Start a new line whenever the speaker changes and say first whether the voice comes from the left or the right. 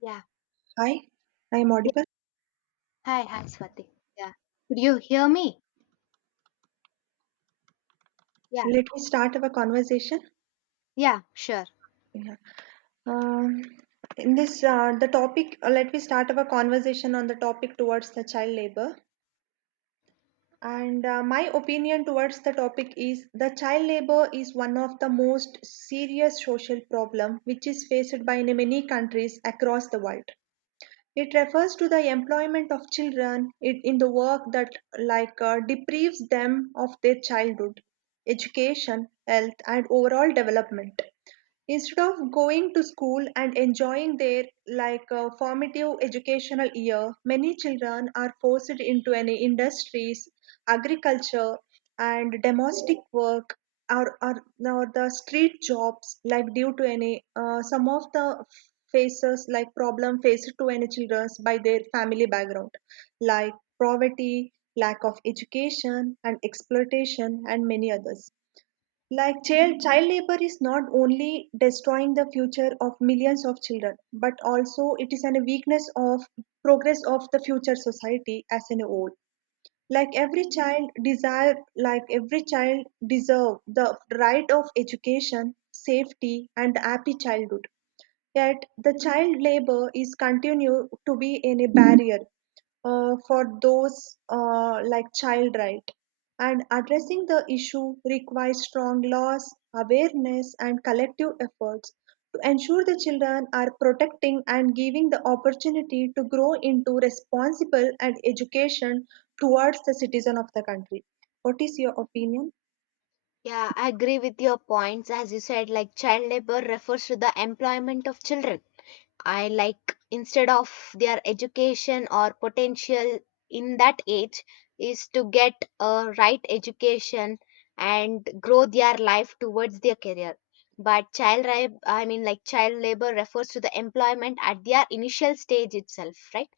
left: Yeah.
right: Hi, I am
left: Yeah.
right: audible.
left: Hi, Swati. Yeah. Could you hear me? Yeah.
right: Let me start our conversation.
left: Yeah, sure.
right: Yeah. Um, in this, let me start our conversation on the topic towards the child labor. And My opinion towards the topic is the child labor is one of the most serious social problem which is faced by many countries across the world. It refers to the employment of children in the work that deprives them of their childhood, education, health, and overall development. Instead of going to school and enjoying their formative educational year, many children are forced into any industries, agriculture, and domestic work or the street jobs like due to any some of the faces like problem faced to any children by their family background like poverty, lack of education and exploitation and many others like child labor is not only destroying the future of millions of children but also it is a weakness of progress of the future society as a whole like every child deserve the right of education, safety and happy childhood. Yet the child labor is continue to be in a barrier for those like child right, and addressing the issue requires strong laws, awareness and collective efforts to ensure the children are protecting and giving the opportunity to grow into responsible and education towards the citizen of the country. What is your opinion?
left: Yeah, I agree with your points. As you said, like child labor refers to the employment of children. I like instead of their education or potential in that age is to get a right education and grow their life towards their career. But child, rab- I mean, like child labor refers to the employment at their initial stage itself, right?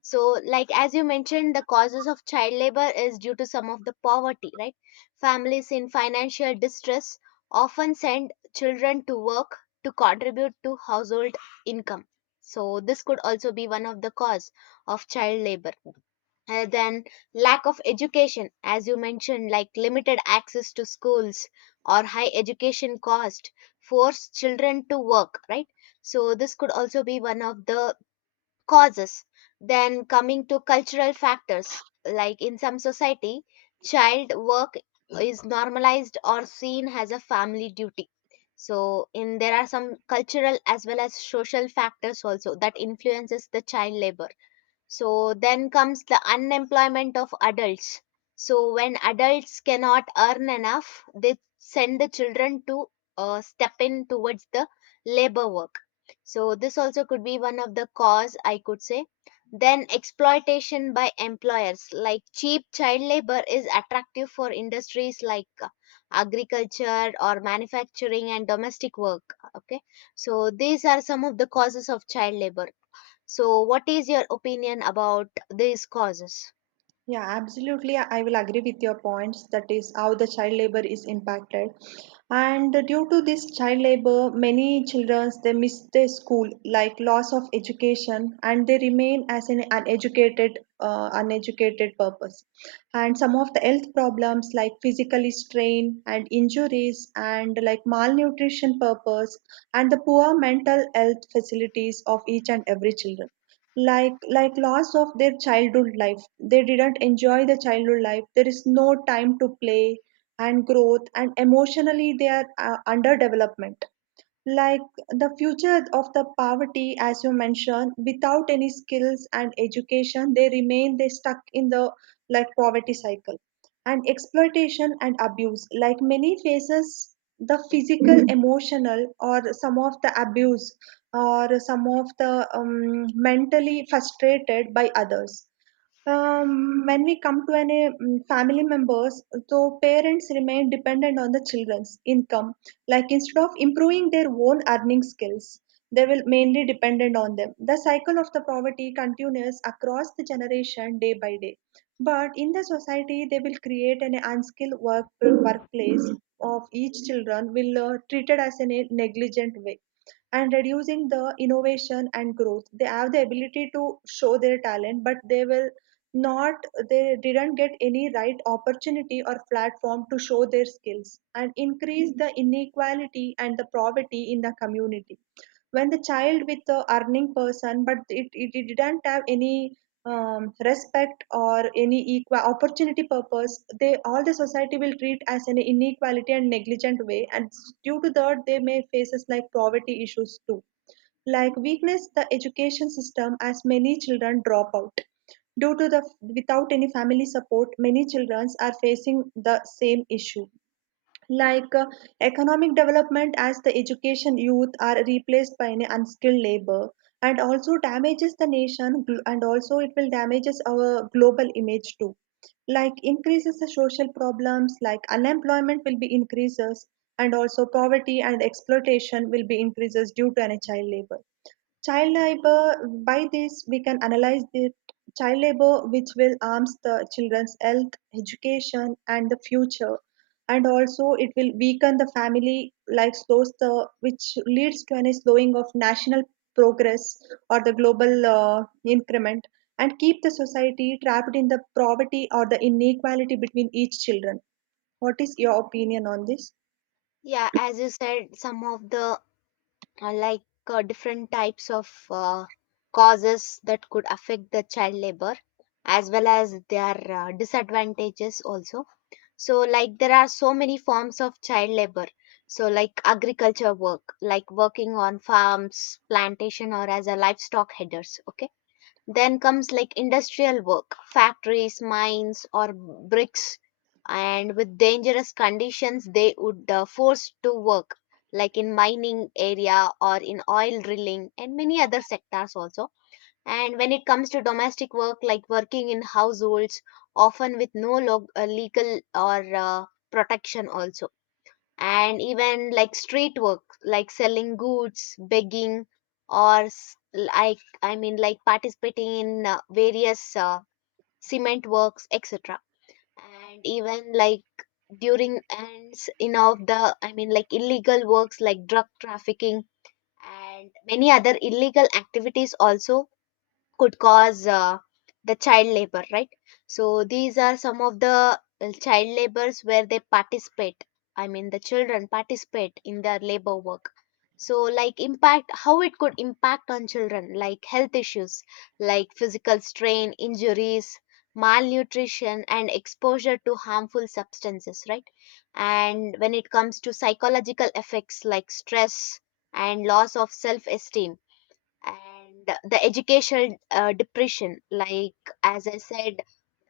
left: So, like as you mentioned, the causes of child labor is due to some of the poverty, right? Families in financial distress often send children to work to contribute to household income. So, this could also be one of the cause of child labor. And then, lack of education, as you mentioned, like limited access to schools or high education cost force children to work, right? So, this could also be one of the causes. Then coming to cultural factors, like in some society, child work is normalized or seen as a family duty. So in there are some cultural as well as social factors also that influences the child labor so then comes the unemployment of adults. So when adults cannot earn enough, they send the children to step in towards the labor work. So this also could be one of the cause I could say. Then exploitation by employers like cheap child labor is attractive for industries like agriculture or manufacturing and domestic work. Okay, so these are some of the causes of child labor so, what is your opinion about these causes?
right: Yeah, absolutely. I will agree with your points. That is how the child labor is impacted. And due to this child labor, many children they miss their school, like loss of education, and they remain as an uneducated purpose. And some of the health problems like physically strain and injuries, and like malnutrition purpose, and the poor mental health facilities of each and every children like loss of their childhood life, they didn't enjoy the childhood life, there is no time to play and growth, and emotionally they are under development, like the future of the poverty, as you mentioned, without any skills and education, they stuck in the like poverty cycle. And exploitation and abuse, like many faces the physical, Mhm, emotional, or some of the abuse, or some of the mentally frustrated by others when we come to any family members, so parents remain dependent on the children's income. Like instead of improving their own earning skills, they will mainly dependent on them. The cycle of the poverty continues across the generation day by day. But in the society, they will create an unskilled workplace of each children will treated as in a negligent way and reducing the innovation and growth. They have the ability to show their talent but they will not, they didn't get any right opportunity or platform to show their skills, and increase the inequality and the poverty in the community when the child with the earning person but it didn't have any respect or any equal opportunity purpose. They all the society will treat as an inequality and negligent way, and due to that they may faces like poverty issues too, like weakness the education system as many children drop out due to the without any family support, many children are facing the same issue, like uh, economic development as the education youth are replaced by an unskilled labor, and also damages the nation and also it will damages our global image too, like increases the social problems like unemployment will be increases, and also poverty and exploitation will be increases due to an child labor. Child labour, by this we can analyze the child labour which will harms the children's health, education and the future. And also it will weaken the family life, slows the, which leads to any slowing of national progress or the global increment and keep the society trapped in the poverty or the inequality between each children. What is your opinion on this?
left: Yeah, as you said, some of the different types of causes that could affect the child labor, as well as their disadvantages also. So, like there are so many forms of child labor. So, like agriculture work, like working on farms, plantation, or as a livestock headers. Okay. Then comes like industrial work, factories, mines, or bricks, and with dangerous conditions, they would forced to work like in mining area or in oil drilling and many other sectors also. And when it comes to domestic work, like working in households, often with no log- legal or protection also, and even like street work like selling goods, begging, or like I mean like participating in various cement works, etc. And even like during and s- in of the I mean like illegal works like drug trafficking and many other illegal activities also could cause the child labor, right? So these are some of the child labors where they participate, I mean the children participate in their labor work. So like impact how it could impact on children like health issues like physical strain injuries, malnutrition, and exposure to harmful substances, right? And when it comes to psychological effects like stress and loss of self esteem, and the educational depression, like as I said,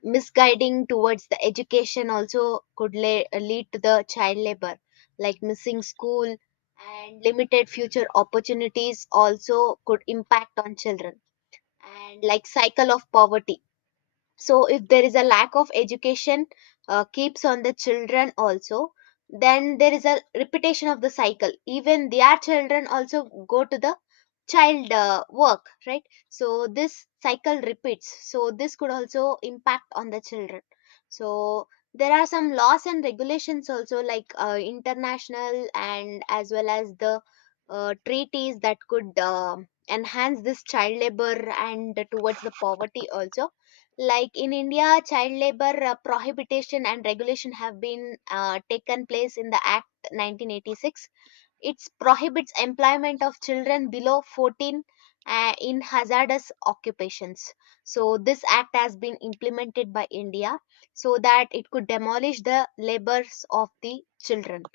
left: misguiding towards the education also could lead to the child labor, like missing school and limited future opportunities also could impact on children. And like cycle of poverty, so if there is a lack of education keeps on the children also, then there is a repetition of the cycle, even their children also go to the child work, right? So this cycle repeats, so this could also impact on the children. So there are some laws and regulations also, like international and as well as the treaties that could enhance this child labor and towards the poverty also. Like in India, child labor prohibition and regulation have been taken place in the act 1986. It prohibits employment of children below 14 in hazardous occupations. So this act has been implemented by India so that it could demolish the labors of the children.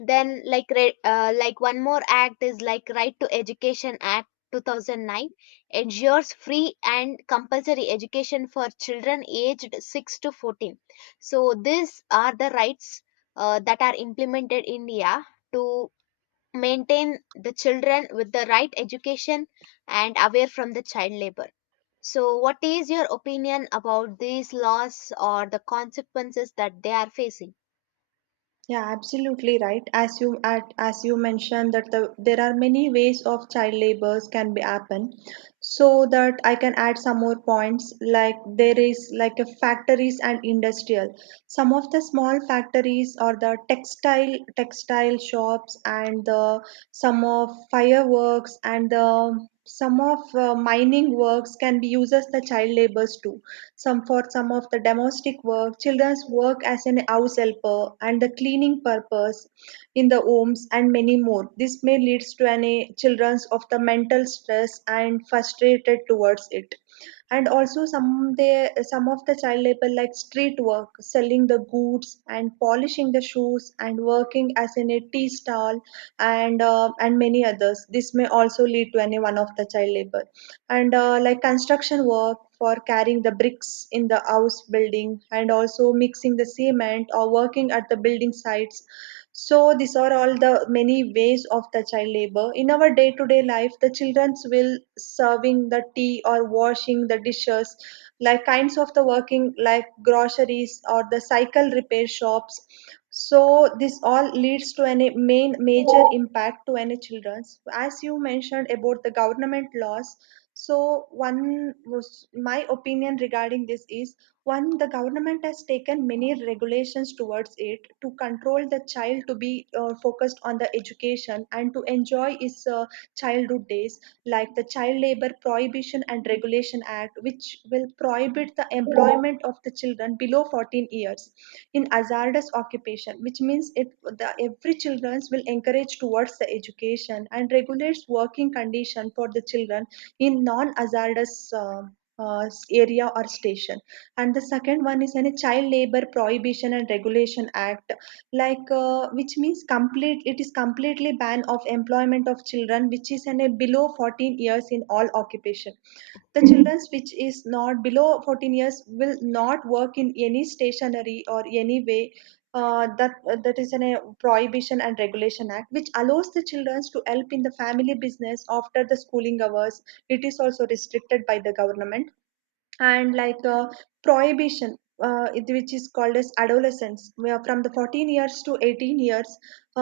left: Then, like like one more act is like Right to Education Act 2009 ensures free and compulsory education for children aged 6 to 14. So these are the rights that are implemented in India to maintain the children with the right education and away from the child labor. So, what is your opinion about these laws or the consequences that they are facing?
right: Yeah, absolutely right. As you mentioned that the, there are many ways of child labors can be happen. So that I can add some more points like there is like a factories and industrial. Some of the small factories or the textile shops and the some of fireworks and the some of mining works can be used as the child labors too, some for some of the domestic work, children's work as an house helper, and the cleaning purpose in the homes, and many more. This may leads to any children's of the mental stress and frustrated towards it, and also some of the child labor like street work, selling the goods and polishing the shoes and working as in a tea stall and many others, this may also lead to any one of the child labor and like construction work for carrying the bricks in the house building and also mixing the cement or working at the building sites. So these are all the many ways of the child labor. In our day-to-day life, the children's will serving the tea or washing the dishes, like kinds of the working like groceries or the cycle repair shops. So this all leads to any main major impact to any children's. As you mentioned about the government laws, so one was my opinion regarding this is one the government has taken many regulations towards it to control the child to be focused on the education and to enjoy his childhood days, like the child labor prohibition and regulation act which will prohibit the employment of the children below 14 years in hazardous occupation, which means it the every children will encourage towards the education and regulates working condition for the children in non-hazardous uh, area or station. And the second one is any child labor prohibition and regulation act, which means complete. It is completely ban of employment of children, which is in a below 14 years in all occupation. The children which is not below 14 years will not work in any stationery or any way that is an a prohibition and regulation act which allows the children to help in the family business after the schooling hours, it is also restricted by the government. And like Prohibition which is called as adolescence where from the 14 years to 18 years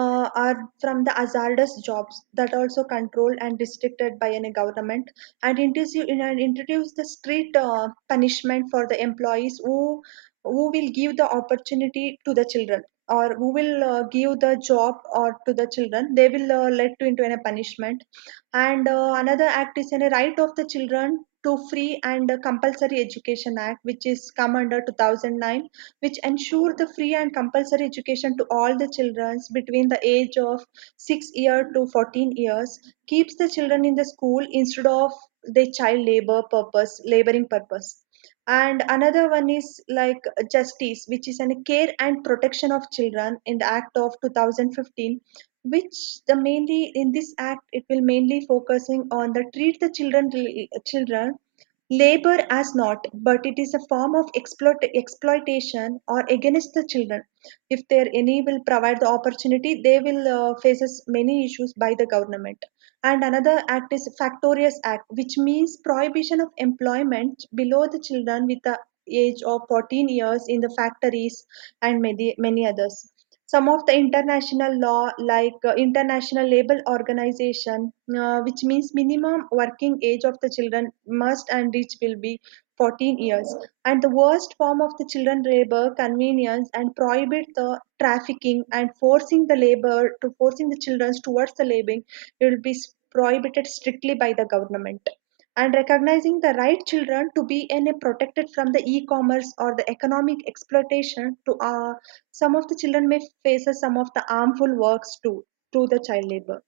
right: are from the hazardous jobs that also controlled and restricted by any government, and introduce the street punishment for the employees who will give the opportunity to the children or who will give the job or to the children, they will let to into a punishment. And Another act is in a right of the children to free and compulsory education act which is come under 2009, which ensure the free and compulsory education to all the children between the age of 6 year to 14 years, keeps the children in the school instead of the child labor purpose laboring purpose. And another one is like justice, which is an care and protection of children in the act of 2015, which the mainly in this act it will mainly focusing on the treat the children labor as not, but it is a form of exploitation or against the children. If there any will provide the opportunity, they will faces many issues by the government. And another act is factorious act which means prohibition of employment below the children with the age of 14 years in the factories and many many others. Some of the international law like international labor organization, which means minimum working age of the children must and reach will be 14 years. And the worst form of the children labor convenience and prohibit the trafficking and forcing the labor to forcing the children towards the laboring will be prohibited strictly by the government, and recognizing the right children to be in a protected from the e-commerce or the economic exploitation to some of the children may face some of the harmful works too to the child labor.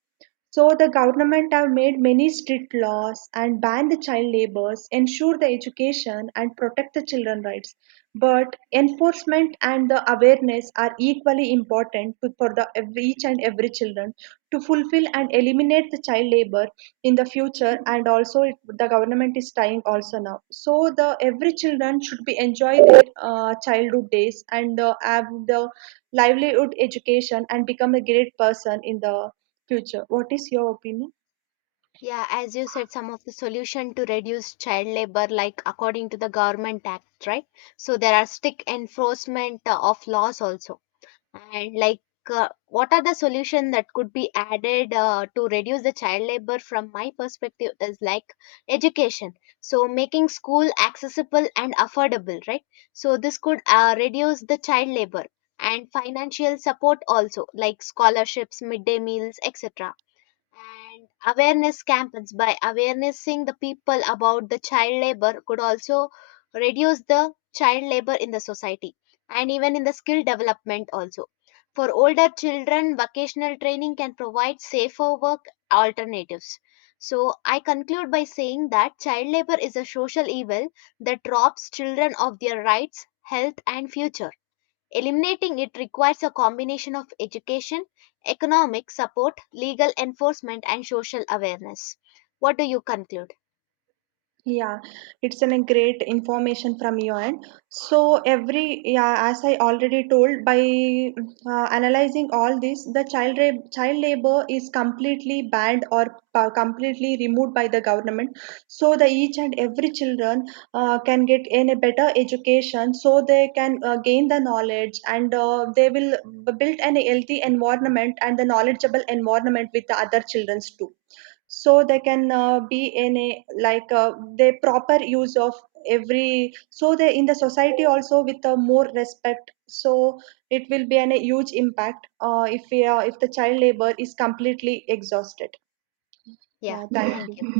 right: So the government have made many strict laws and ban the child labors, ensure the education and protect the children rights. But enforcement and the awareness are equally important to, for the each and every children to fulfill and eliminate the child labor in the future. And also it, the government is trying also now. So the every children should be enjoy their childhood days and have the livelihood education and become a great person in the future. What is your opinion?
left: Yeah, as you said, some of the solution to reduce child labor, like according to the government act, right? So there are strict enforcement of laws also. And like, what are the solution that could be added to reduce the child labor? From my perspective, is like education. So making school accessible and affordable, right? So this could reduce the child labor, and financial support also, like scholarships, midday meals, etc. And awareness campaigns by awarenessing the people about the child labor could also reduce the child labor in the society. And even in the skill development also, for older children vocational training can provide safer work alternatives. So I conclude by saying that child labor is a social evil that robs children of their rights, health, and future. Eliminating it requires a combination of education, economic support, legal enforcement, and social awareness. What do you conclude?
right: Yeah, it's a great information from your end. So every yeah, as I already told, by analyzing all this, the child labor is completely banned or completely removed by the government. So the each and every children can get in a better education, so they can gain the knowledge and they will build an healthy environment and the knowledgeable environment with the other childrens too, so they can be in a the proper use of every, so they in the society also with more respect, so it will be a huge impact if the child labor is completely exhausted.
left: Yeah,
right: Yeah, thank
left: thank you.
right: you.